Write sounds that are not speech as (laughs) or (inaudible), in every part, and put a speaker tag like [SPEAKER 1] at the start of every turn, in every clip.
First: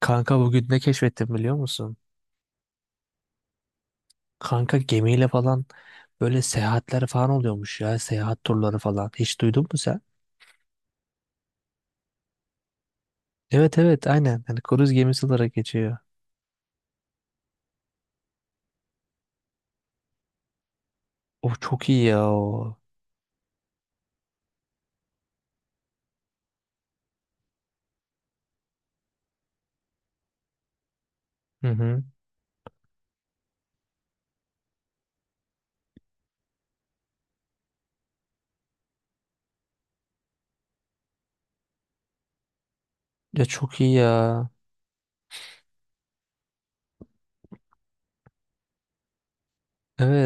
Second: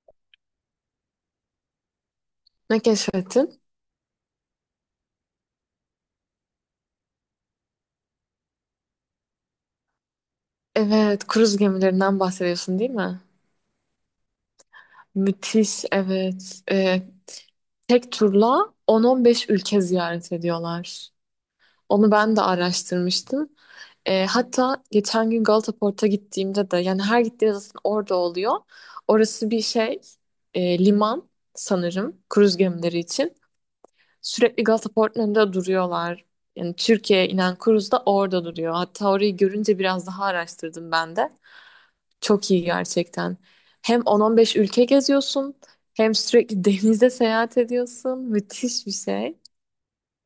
[SPEAKER 1] Kanka, bugün ne keşfettim biliyor musun?
[SPEAKER 2] Ne keşfettin?
[SPEAKER 1] Kanka gemiyle falan böyle seyahatler falan oluyormuş ya. Seyahat turları falan. Hiç duydun mu sen?
[SPEAKER 2] Evet, kruz gemilerinden bahsediyorsun değil mi?
[SPEAKER 1] Evet evet, aynen. Hani kruz gemisi olarak
[SPEAKER 2] Müthiş,
[SPEAKER 1] geçiyor.
[SPEAKER 2] evet. Tek turla 10-15 ülke ziyaret ediyorlar.
[SPEAKER 1] O çok iyi
[SPEAKER 2] Onu
[SPEAKER 1] ya
[SPEAKER 2] ben de
[SPEAKER 1] o.
[SPEAKER 2] araştırmıştım. Hatta geçen gün Galata Port'a gittiğimde de yani her gittiğimde zaten orada oluyor. Orası bir şey, liman
[SPEAKER 1] Hı hı.
[SPEAKER 2] sanırım kruz gemileri için. Sürekli Galata Port'un önünde duruyorlar. Yani Türkiye'ye inen kruz da orada duruyor. Hatta orayı görünce biraz daha araştırdım ben de. Çok iyi gerçekten.
[SPEAKER 1] Ya çok iyi
[SPEAKER 2] Hem
[SPEAKER 1] ya.
[SPEAKER 2] 10-15 ülke geziyorsun, hem sürekli (laughs) denizde seyahat ediyorsun. Müthiş bir şey.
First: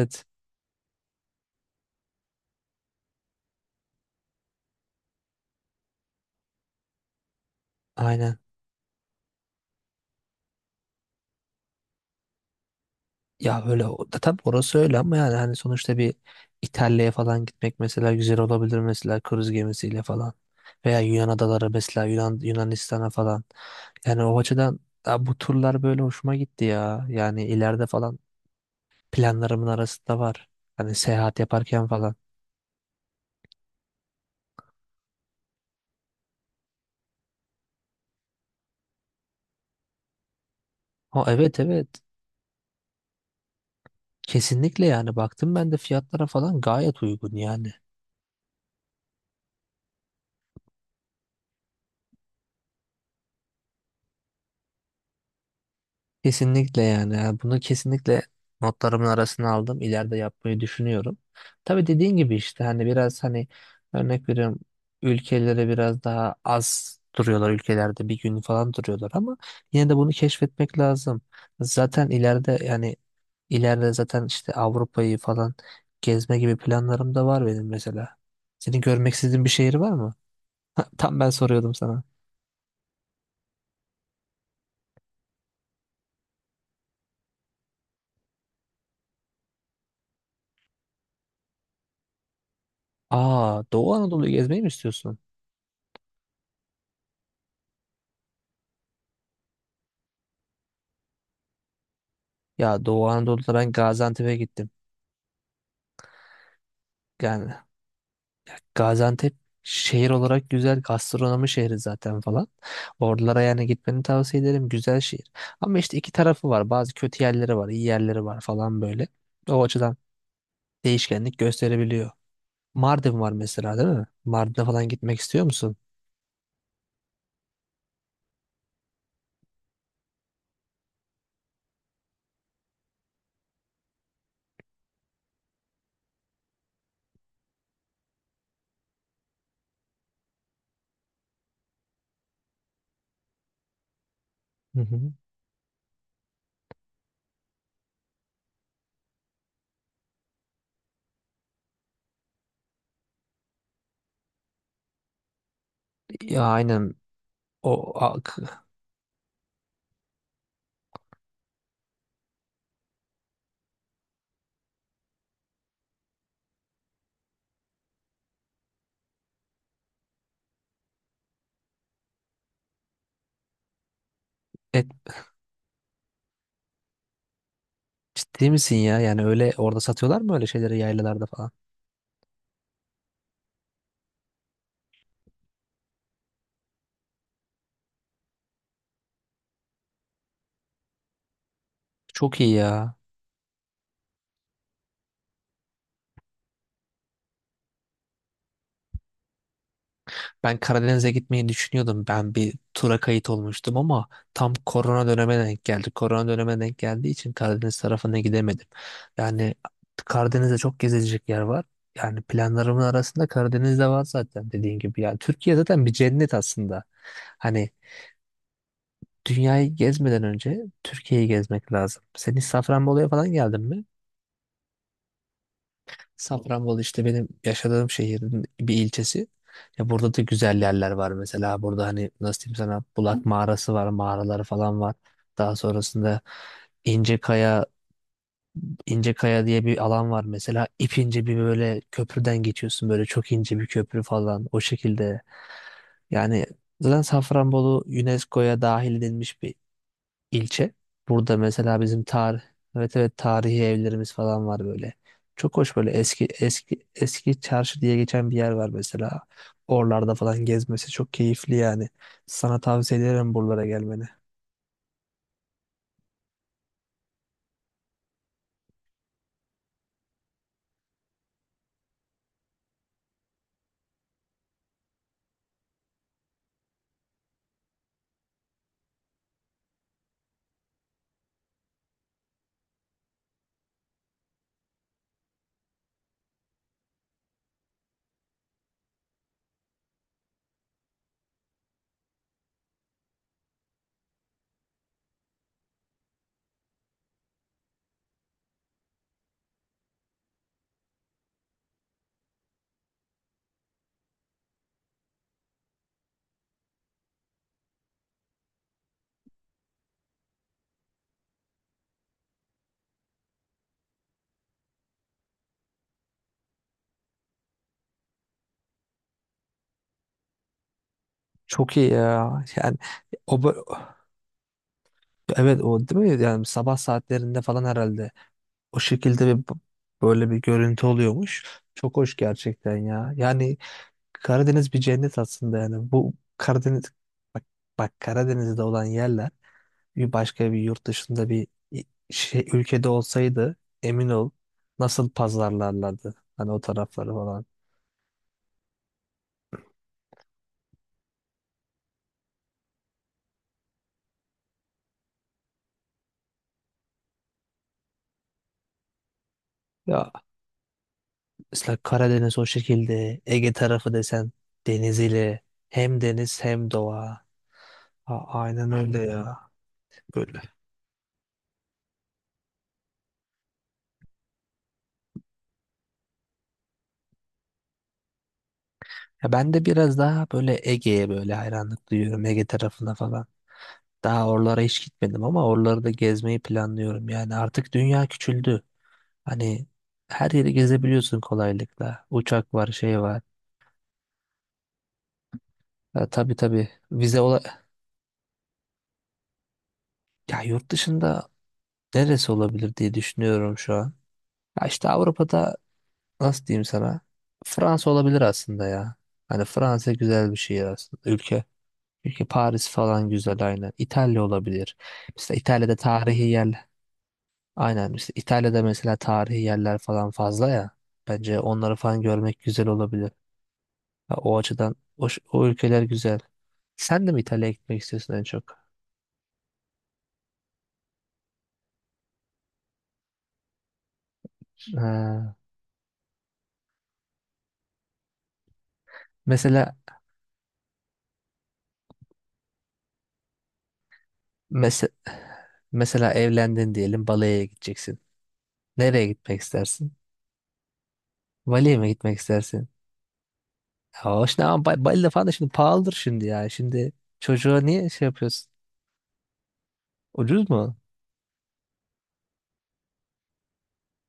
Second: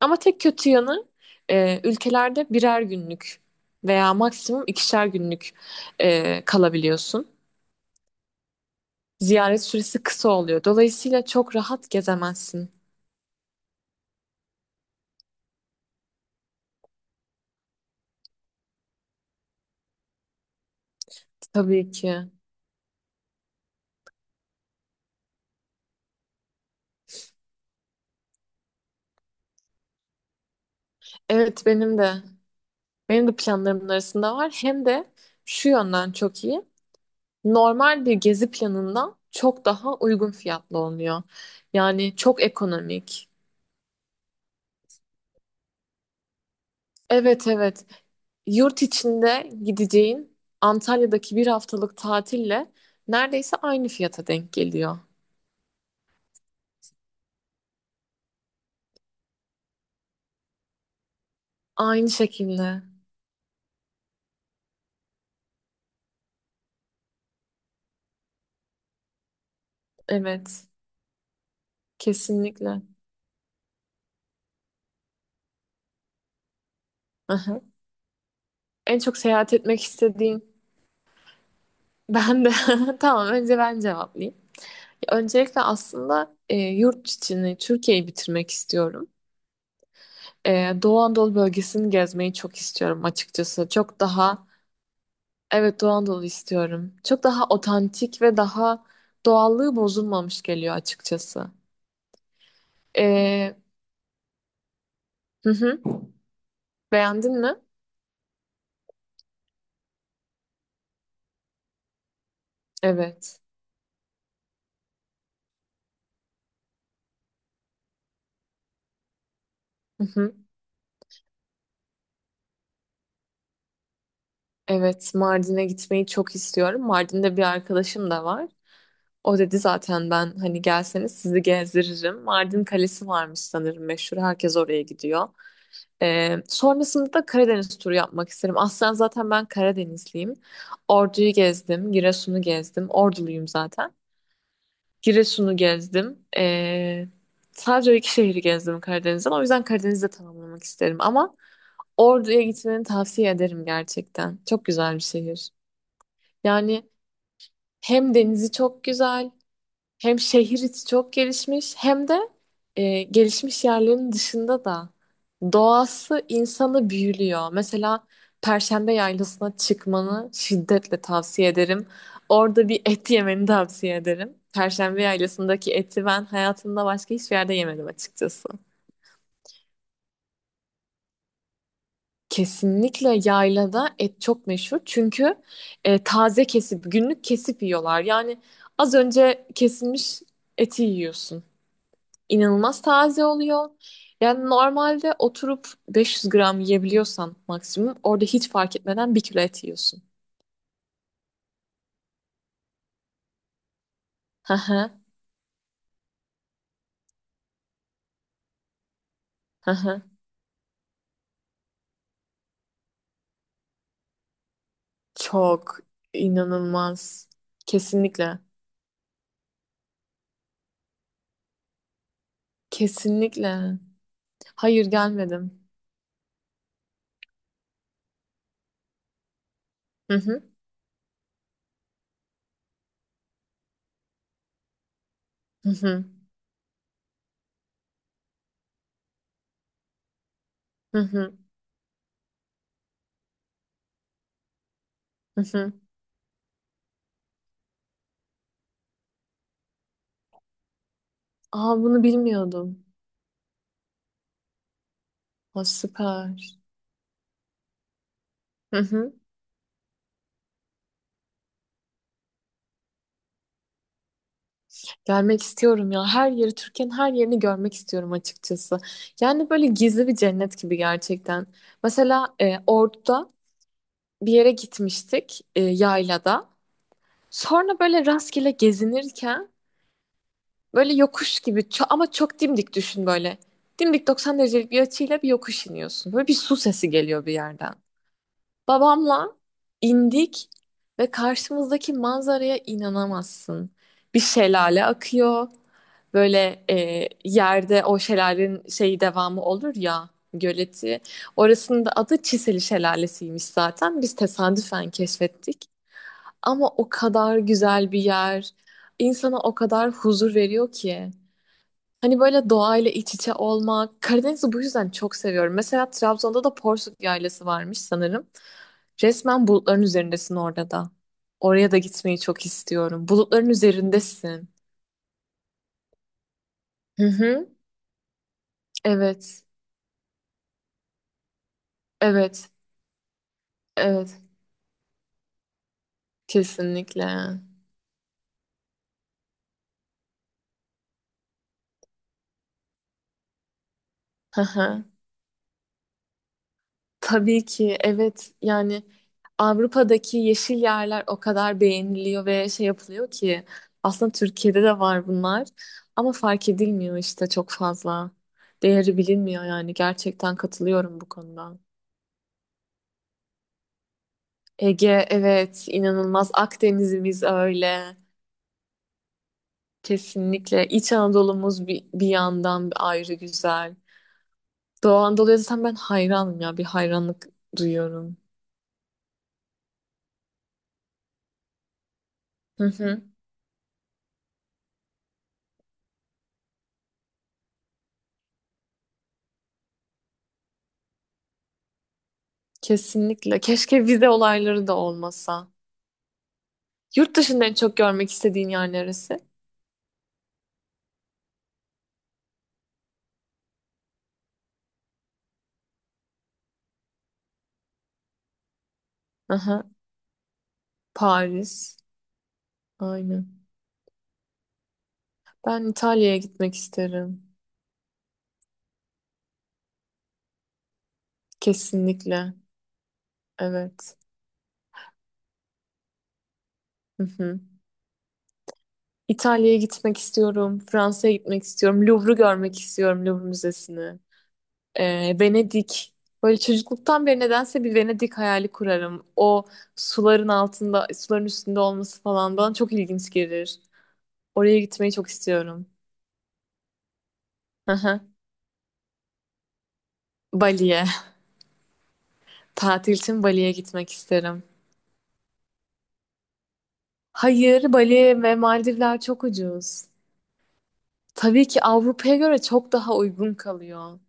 [SPEAKER 2] Ama tek kötü yanı ülkelerde birer günlük veya maksimum ikişer günlük kalabiliyorsun.
[SPEAKER 1] Aynen.
[SPEAKER 2] Ziyaret süresi kısa oluyor. Dolayısıyla çok rahat gezemezsin.
[SPEAKER 1] Ya öyle o- da tabii orası öyle ama yani hani sonuçta bir İtalya'ya falan gitmek mesela güzel olabilir mesela kruz gemisiyle falan. Veya Yunan adaları
[SPEAKER 2] Tabii
[SPEAKER 1] mesela
[SPEAKER 2] ki.
[SPEAKER 1] Yunanistan'a falan. Yani o açıdan ya bu turlar böyle hoşuma gitti ya. Yani ileride falan planlarımın arasında var. Hani seyahat
[SPEAKER 2] Evet
[SPEAKER 1] yaparken
[SPEAKER 2] benim de
[SPEAKER 1] falan.
[SPEAKER 2] benim de planlarımın arasında var. Hem de şu yönden çok iyi. Normal bir gezi planından çok daha uygun fiyatlı oluyor.
[SPEAKER 1] Ha, evet evet.
[SPEAKER 2] Yani çok ekonomik.
[SPEAKER 1] Kesinlikle yani, baktım ben de fiyatlara falan gayet uygun
[SPEAKER 2] Evet,
[SPEAKER 1] yani.
[SPEAKER 2] evet. Yurt içinde gideceğin Antalya'daki bir haftalık tatille neredeyse aynı fiyata denk geliyor.
[SPEAKER 1] Kesinlikle yani. Yani bunu kesinlikle notlarımın arasına aldım. İleride yapmayı düşünüyorum. Tabii
[SPEAKER 2] Aynı
[SPEAKER 1] dediğin gibi işte
[SPEAKER 2] şekilde.
[SPEAKER 1] hani biraz hani örnek veriyorum, ülkelere biraz daha az duruyorlar, ülkelerde bir gün falan duruyorlar ama yine de bunu
[SPEAKER 2] Evet.
[SPEAKER 1] keşfetmek lazım. Zaten ileride
[SPEAKER 2] Kesinlikle.
[SPEAKER 1] yani İleride zaten işte Avrupa'yı falan gezme gibi planlarım da var
[SPEAKER 2] Aha.
[SPEAKER 1] benim mesela. Senin
[SPEAKER 2] En
[SPEAKER 1] görmek
[SPEAKER 2] çok
[SPEAKER 1] istediğin bir
[SPEAKER 2] seyahat
[SPEAKER 1] şehir
[SPEAKER 2] etmek
[SPEAKER 1] var mı?
[SPEAKER 2] istediğin
[SPEAKER 1] (laughs) Tam ben soruyordum sana.
[SPEAKER 2] ben de. (laughs) Tamam, önce ben cevaplayayım. Öncelikle aslında yurt içini, Türkiye'yi bitirmek istiyorum. Doğu Anadolu bölgesini gezmeyi çok istiyorum
[SPEAKER 1] Aa,
[SPEAKER 2] açıkçası.
[SPEAKER 1] Doğu
[SPEAKER 2] Çok
[SPEAKER 1] Anadolu'yu
[SPEAKER 2] daha,
[SPEAKER 1] gezmeyi mi istiyorsun?
[SPEAKER 2] evet Doğu Anadolu istiyorum. Çok daha otantik ve daha doğallığı bozulmamış geliyor açıkçası.
[SPEAKER 1] Ya Doğu Anadolu'da
[SPEAKER 2] Ee,
[SPEAKER 1] ben Gaziantep'e gittim.
[SPEAKER 2] hı hı. Beğendin
[SPEAKER 1] Yani
[SPEAKER 2] mi?
[SPEAKER 1] Gaziantep şehir olarak güzel, gastronomi şehri zaten falan.
[SPEAKER 2] Evet.
[SPEAKER 1] Oralara yani gitmeni tavsiye ederim. Güzel şehir. Ama işte iki tarafı var. Bazı kötü yerleri var, iyi yerleri var falan böyle. O açıdan
[SPEAKER 2] Hı hı.
[SPEAKER 1] değişkenlik gösterebiliyor. Mardin var mesela değil mi? Mardin'e falan
[SPEAKER 2] Evet,
[SPEAKER 1] gitmek istiyor
[SPEAKER 2] Mardin'e
[SPEAKER 1] musun?
[SPEAKER 2] gitmeyi çok istiyorum. Mardin'de bir arkadaşım da var. O dedi zaten, ben hani gelseniz sizi gezdiririm. Mardin Kalesi varmış sanırım meşhur. Herkes oraya gidiyor. Sonrasında da Karadeniz turu yapmak isterim. Aslen zaten ben Karadenizliyim. Ordu'yu gezdim, Giresun'u gezdim. Orduluyum zaten.
[SPEAKER 1] Hı hı.
[SPEAKER 2] Giresun'u gezdim. Sadece o iki şehri gezdim Karadeniz'den. O yüzden Karadeniz'de tamamlamak isterim. Ama Ordu'ya gitmeni tavsiye ederim gerçekten. Çok güzel bir şehir.
[SPEAKER 1] Ya aynen
[SPEAKER 2] Yani
[SPEAKER 1] o
[SPEAKER 2] hem
[SPEAKER 1] a-
[SPEAKER 2] denizi
[SPEAKER 1] k-
[SPEAKER 2] çok güzel, hem şehir içi çok gelişmiş, hem de gelişmiş yerlerin dışında da doğası insanı büyülüyor. Mesela Perşembe Yaylası'na çıkmanı şiddetle tavsiye ederim. Orada bir et yemeni tavsiye ederim.
[SPEAKER 1] et,
[SPEAKER 2] Perşembe Yaylası'ndaki eti ben hayatımda başka hiçbir yerde yemedim açıkçası.
[SPEAKER 1] ciddi misin ya? Yani öyle orada satıyorlar mı öyle şeyleri yaylalarda falan?
[SPEAKER 2] Kesinlikle yaylada et çok meşhur, çünkü taze kesip, günlük kesip yiyorlar. Yani az önce kesilmiş eti yiyorsun.
[SPEAKER 1] Çok iyi
[SPEAKER 2] İnanılmaz
[SPEAKER 1] ya.
[SPEAKER 2] taze oluyor. Yani normalde oturup 500 gram yiyebiliyorsan maksimum, orada hiç fark etmeden bir kilo et yiyorsun.
[SPEAKER 1] Ben Karadeniz'e gitmeyi düşünüyordum. Ben bir tura kayıt olmuştum ama
[SPEAKER 2] Hı
[SPEAKER 1] tam
[SPEAKER 2] hı,
[SPEAKER 1] korona döneme denk geldi. Korona döneme denk geldiği için Karadeniz tarafına gidemedim. Yani
[SPEAKER 2] hı hı.
[SPEAKER 1] Karadeniz'de çok gezilecek yer var. Yani planlarımın arasında Karadeniz de var zaten dediğin gibi. Yani Türkiye
[SPEAKER 2] Çok
[SPEAKER 1] zaten bir cennet aslında.
[SPEAKER 2] inanılmaz.
[SPEAKER 1] Hani
[SPEAKER 2] Kesinlikle.
[SPEAKER 1] dünyayı gezmeden önce Türkiye'yi gezmek lazım. Sen hiç Safranbolu'ya falan geldin
[SPEAKER 2] Kesinlikle.
[SPEAKER 1] mi?
[SPEAKER 2] Hayır, gelmedim.
[SPEAKER 1] Safranbolu işte benim yaşadığım şehrin bir ilçesi. Ya
[SPEAKER 2] Hı
[SPEAKER 1] burada da
[SPEAKER 2] hı,
[SPEAKER 1] güzel yerler var mesela. Burada hani nasıl diyeyim sana, Bulak Mağarası var, mağaraları falan var. Daha
[SPEAKER 2] hı hı,
[SPEAKER 1] sonrasında İncekaya, İncekaya diye bir alan var mesela.
[SPEAKER 2] hı
[SPEAKER 1] İpince
[SPEAKER 2] hı,
[SPEAKER 1] bir böyle köprüden geçiyorsun, böyle çok ince bir köprü falan o şekilde.
[SPEAKER 2] hı hı.
[SPEAKER 1] Yani zaten Safranbolu UNESCO'ya dahil edilmiş bir ilçe. Burada
[SPEAKER 2] Aa,
[SPEAKER 1] mesela bizim
[SPEAKER 2] bunu
[SPEAKER 1] tarih,
[SPEAKER 2] bilmiyordum.
[SPEAKER 1] evet evet, tarihi evlerimiz falan var böyle. Çok
[SPEAKER 2] Aa,
[SPEAKER 1] hoş böyle eski
[SPEAKER 2] süper.
[SPEAKER 1] eski çarşı diye geçen bir yer var
[SPEAKER 2] Hı hı.
[SPEAKER 1] mesela. Oralarda falan gezmesi çok keyifli yani. Sana tavsiye ederim buralara gelmeni.
[SPEAKER 2] Gelmek istiyorum ya. Her yeri, Türkiye'nin her yerini görmek istiyorum açıkçası. Yani böyle gizli bir cennet gibi gerçekten. Mesela Ordu'da bir yere gitmiştik yaylada. Sonra böyle rastgele gezinirken böyle yokuş gibi ama çok dimdik, düşün böyle. Dimdik 90 derecelik bir açıyla bir yokuş iniyorsun. Böyle bir su sesi geliyor bir yerden. Babamla indik ve karşımızdaki manzaraya inanamazsın. Bir şelale akıyor. Böyle yerde o şelalenin şeyi, devamı olur ya, göleti. Orasının da adı Çiseli Şelalesiymiş zaten. Biz tesadüfen keşfettik. Ama o kadar güzel bir yer. İnsana o kadar huzur veriyor ki. Hani böyle doğayla iç içe olmak. Karadeniz'i bu yüzden çok seviyorum. Mesela Trabzon'da da Porsuk Yaylası varmış sanırım. Resmen bulutların üzerindesin orada da. Oraya
[SPEAKER 1] Çok
[SPEAKER 2] da
[SPEAKER 1] iyi
[SPEAKER 2] gitmeyi
[SPEAKER 1] ya.
[SPEAKER 2] çok
[SPEAKER 1] Yani
[SPEAKER 2] istiyorum.
[SPEAKER 1] o
[SPEAKER 2] Bulutların
[SPEAKER 1] bö-
[SPEAKER 2] üzerindesin.
[SPEAKER 1] evet o değil mi? Yani sabah
[SPEAKER 2] Hı
[SPEAKER 1] saatlerinde
[SPEAKER 2] hı.
[SPEAKER 1] falan herhalde o şekilde
[SPEAKER 2] Evet.
[SPEAKER 1] bir böyle bir görüntü oluyormuş. Çok hoş
[SPEAKER 2] Evet.
[SPEAKER 1] gerçekten ya. Yani
[SPEAKER 2] Evet.
[SPEAKER 1] Karadeniz bir cennet aslında yani. Bu Karadeniz
[SPEAKER 2] Kesinlikle.
[SPEAKER 1] bak, bak Karadeniz'de olan yerler bir başka bir yurt dışında bir i- şey ülkede olsaydı, emin ol
[SPEAKER 2] Hı hı.
[SPEAKER 1] nasıl pazarlarlardı hani o tarafları falan.
[SPEAKER 2] Tabii ki evet, yani Avrupa'daki yeşil yerler o kadar beğeniliyor ve şey yapılıyor ki, aslında Türkiye'de de var bunlar ama fark edilmiyor işte çok fazla. Değeri bilinmiyor, yani
[SPEAKER 1] Ya
[SPEAKER 2] gerçekten katılıyorum bu konuda.
[SPEAKER 1] mesela Karadeniz o şekilde, Ege tarafı desen
[SPEAKER 2] Ege,
[SPEAKER 1] deniziyle,
[SPEAKER 2] evet,
[SPEAKER 1] hem
[SPEAKER 2] inanılmaz.
[SPEAKER 1] deniz hem
[SPEAKER 2] Akdeniz'imiz
[SPEAKER 1] doğa.
[SPEAKER 2] öyle,
[SPEAKER 1] Ha, aynen öyle ya. Böyle.
[SPEAKER 2] kesinlikle. İç Anadolu'muz bir yandan ayrı güzel. Doğu Anadolu'ya zaten ben hayranım ya, bir hayranlık duyuyorum.
[SPEAKER 1] Ya ben de biraz daha böyle Ege'ye böyle hayranlık duyuyorum, Ege
[SPEAKER 2] Hı
[SPEAKER 1] tarafına
[SPEAKER 2] hı,
[SPEAKER 1] falan. Daha oralara hiç gitmedim ama oraları da gezmeyi planlıyorum. Yani artık dünya küçüldü. Hani her yeri gezebiliyorsun kolaylıkla. Uçak var, şey var.
[SPEAKER 2] kesinlikle. Keşke vize olayları da olmasa.
[SPEAKER 1] Ha, tabii tabii,
[SPEAKER 2] Yurt
[SPEAKER 1] vize
[SPEAKER 2] dışında en
[SPEAKER 1] ola,
[SPEAKER 2] çok görmek istediğin yer neresi?
[SPEAKER 1] ya yurt dışında neresi olabilir diye düşünüyorum şu an. Ya işte Avrupa'da nasıl diyeyim sana? Fransa olabilir aslında ya. Hani
[SPEAKER 2] Aha,
[SPEAKER 1] Fransa güzel bir şehir aslında. Ülke.
[SPEAKER 2] Paris.
[SPEAKER 1] Ülke, Paris falan
[SPEAKER 2] Aynen.
[SPEAKER 1] güzel aynen. İtalya olabilir. Mesela
[SPEAKER 2] Ben
[SPEAKER 1] İtalya'da
[SPEAKER 2] İtalya'ya
[SPEAKER 1] tarihi
[SPEAKER 2] gitmek
[SPEAKER 1] yerler,
[SPEAKER 2] isterim.
[SPEAKER 1] aynen işte İtalya'da mesela tarihi yerler falan fazla ya. Bence onları falan
[SPEAKER 2] Kesinlikle.
[SPEAKER 1] görmek güzel olabilir.
[SPEAKER 2] Evet.
[SPEAKER 1] Ha, o açıdan o ülkeler güzel.
[SPEAKER 2] Hı
[SPEAKER 1] Sen de mi
[SPEAKER 2] hı.
[SPEAKER 1] İtalya'ya gitmek istiyorsun en çok?
[SPEAKER 2] İtalya'ya gitmek istiyorum. Fransa'ya gitmek istiyorum. Louvre'u görmek istiyorum. Louvre Müzesi'ni.
[SPEAKER 1] Ha,
[SPEAKER 2] Venedik. Böyle çocukluktan beri nedense bir Venedik hayali kurarım. O
[SPEAKER 1] mesela
[SPEAKER 2] suların altında, suların üstünde olması falan bana çok ilginç gelir. Oraya
[SPEAKER 1] mese-
[SPEAKER 2] gitmeyi çok istiyorum.
[SPEAKER 1] mesela evlendin diyelim, Bali'ye gideceksin.
[SPEAKER 2] Aha.
[SPEAKER 1] Nereye gitmek istersin?
[SPEAKER 2] Bali'ye.
[SPEAKER 1] Bali'ye mi gitmek
[SPEAKER 2] (laughs)
[SPEAKER 1] istersin?
[SPEAKER 2] Tatil için Bali'ye gitmek
[SPEAKER 1] Ya hoş
[SPEAKER 2] isterim.
[SPEAKER 1] ne ama Bali'de falan da şimdi pahalıdır şimdi ya. Şimdi çocuğa
[SPEAKER 2] Hayır,
[SPEAKER 1] niye şey
[SPEAKER 2] Bali ve
[SPEAKER 1] yapıyorsun?
[SPEAKER 2] Maldivler çok ucuz.
[SPEAKER 1] Ucuz mu?
[SPEAKER 2] Tabii ki, Avrupa'ya göre çok daha uygun kalıyor.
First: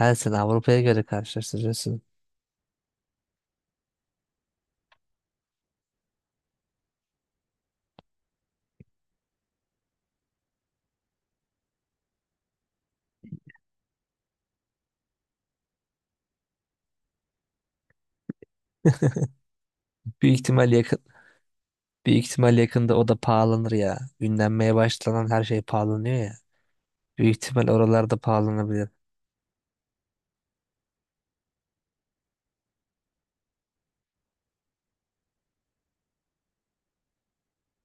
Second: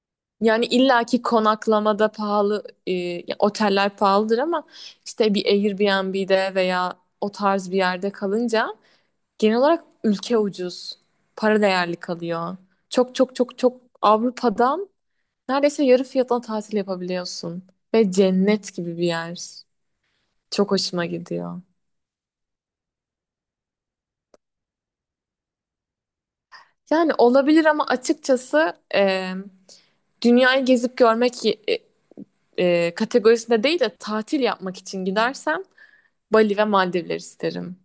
[SPEAKER 1] Her sen
[SPEAKER 2] Yani
[SPEAKER 1] Avrupa'ya göre
[SPEAKER 2] illaki
[SPEAKER 1] karşılaştırıyorsun.
[SPEAKER 2] konaklamada pahalı, ya oteller pahalıdır ama işte bir Airbnb'de veya o tarz bir yerde kalınca genel olarak ülke ucuz. Para değerli kalıyor. Çok çok çok çok Avrupa'dan neredeyse yarı fiyatına tatil yapabiliyorsun. Ve cennet gibi bir yer.
[SPEAKER 1] Büyük
[SPEAKER 2] Çok
[SPEAKER 1] ihtimal yakın,
[SPEAKER 2] hoşuma gidiyor.
[SPEAKER 1] büyük ihtimal yakında o da pahalanır ya. Ünlenmeye başlanan her şey pahalanıyor ya.
[SPEAKER 2] Yani
[SPEAKER 1] Büyük
[SPEAKER 2] olabilir,
[SPEAKER 1] ihtimal
[SPEAKER 2] ama
[SPEAKER 1] oralarda
[SPEAKER 2] açıkçası
[SPEAKER 1] pahalanabilir.
[SPEAKER 2] dünyayı gezip görmek kategorisinde değil de tatil yapmak için gidersem Bali ve Maldivler isterim.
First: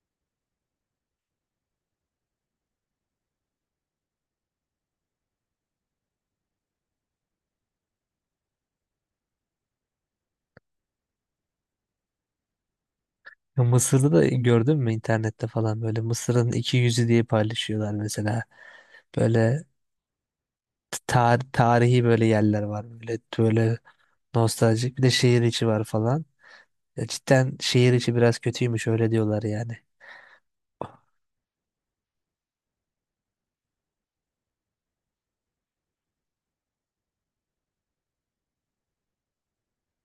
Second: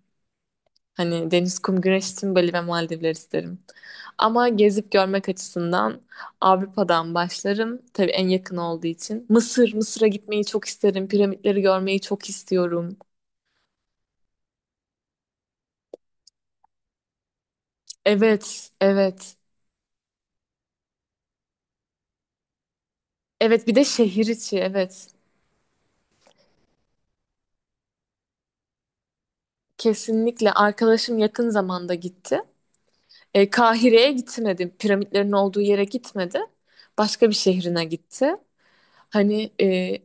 [SPEAKER 2] Hani deniz, kum, güneş için Bali ve Maldivler isterim. Ama gezip görmek açısından Avrupa'dan başlarım. Tabii en yakın olduğu için. Mısır, Mısır'a gitmeyi çok isterim. Piramitleri görmeyi çok istiyorum.
[SPEAKER 1] Ya Mısır'da da gördün mü internette falan, böyle Mısır'ın iki yüzü diye paylaşıyorlar mesela.
[SPEAKER 2] Evet, evet.
[SPEAKER 1] Böyle tarihi böyle yerler var. Böyle
[SPEAKER 2] Evet, bir
[SPEAKER 1] böyle
[SPEAKER 2] de şehir içi,
[SPEAKER 1] nostaljik, bir
[SPEAKER 2] evet.
[SPEAKER 1] de şehir içi var falan. Ya cidden şehir içi biraz kötüymüş, öyle diyorlar yani.
[SPEAKER 2] Kesinlikle. Arkadaşım yakın zamanda gitti. Kahire'ye gitmedi. Piramitlerin olduğu yere gitmedi. Başka bir şehrine gitti. Hani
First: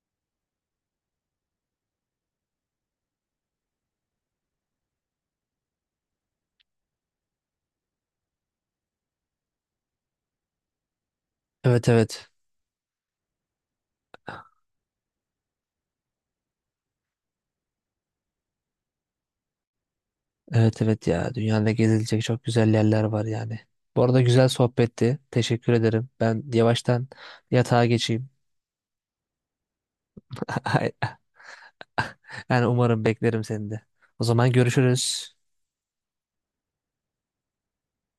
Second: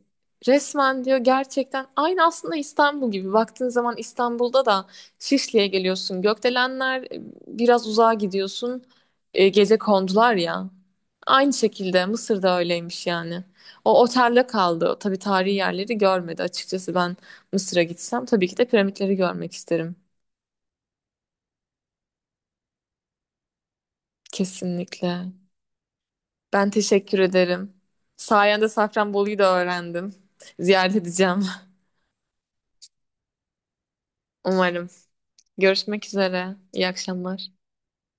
[SPEAKER 2] resmen diyor, gerçekten aynı aslında İstanbul gibi. Baktığın zaman İstanbul'da da Şişli'ye geliyorsun. Gökdelenler, biraz uzağa gidiyorsun. Gece kondular ya. Aynı
[SPEAKER 1] Evet
[SPEAKER 2] şekilde
[SPEAKER 1] evet.
[SPEAKER 2] Mısır'da öyleymiş yani. O otelde kaldı. Tabii tarihi yerleri görmedi. Açıkçası ben Mısır'a gitsem tabii ki de piramitleri görmek isterim.
[SPEAKER 1] Evet evet ya. Dünyada gezilecek çok güzel yerler var yani. Bu arada güzel sohbetti.
[SPEAKER 2] Kesinlikle.
[SPEAKER 1] Teşekkür ederim. Ben
[SPEAKER 2] Ben
[SPEAKER 1] yavaştan
[SPEAKER 2] teşekkür ederim.
[SPEAKER 1] yatağa geçeyim.
[SPEAKER 2] Sayende Safranbolu'yu da öğrendim. Ziyaret
[SPEAKER 1] (laughs)
[SPEAKER 2] edeceğim.
[SPEAKER 1] Yani umarım, beklerim seni de. O
[SPEAKER 2] (laughs)
[SPEAKER 1] zaman
[SPEAKER 2] Umarım.
[SPEAKER 1] görüşürüz.
[SPEAKER 2] Görüşmek üzere. İyi akşamlar.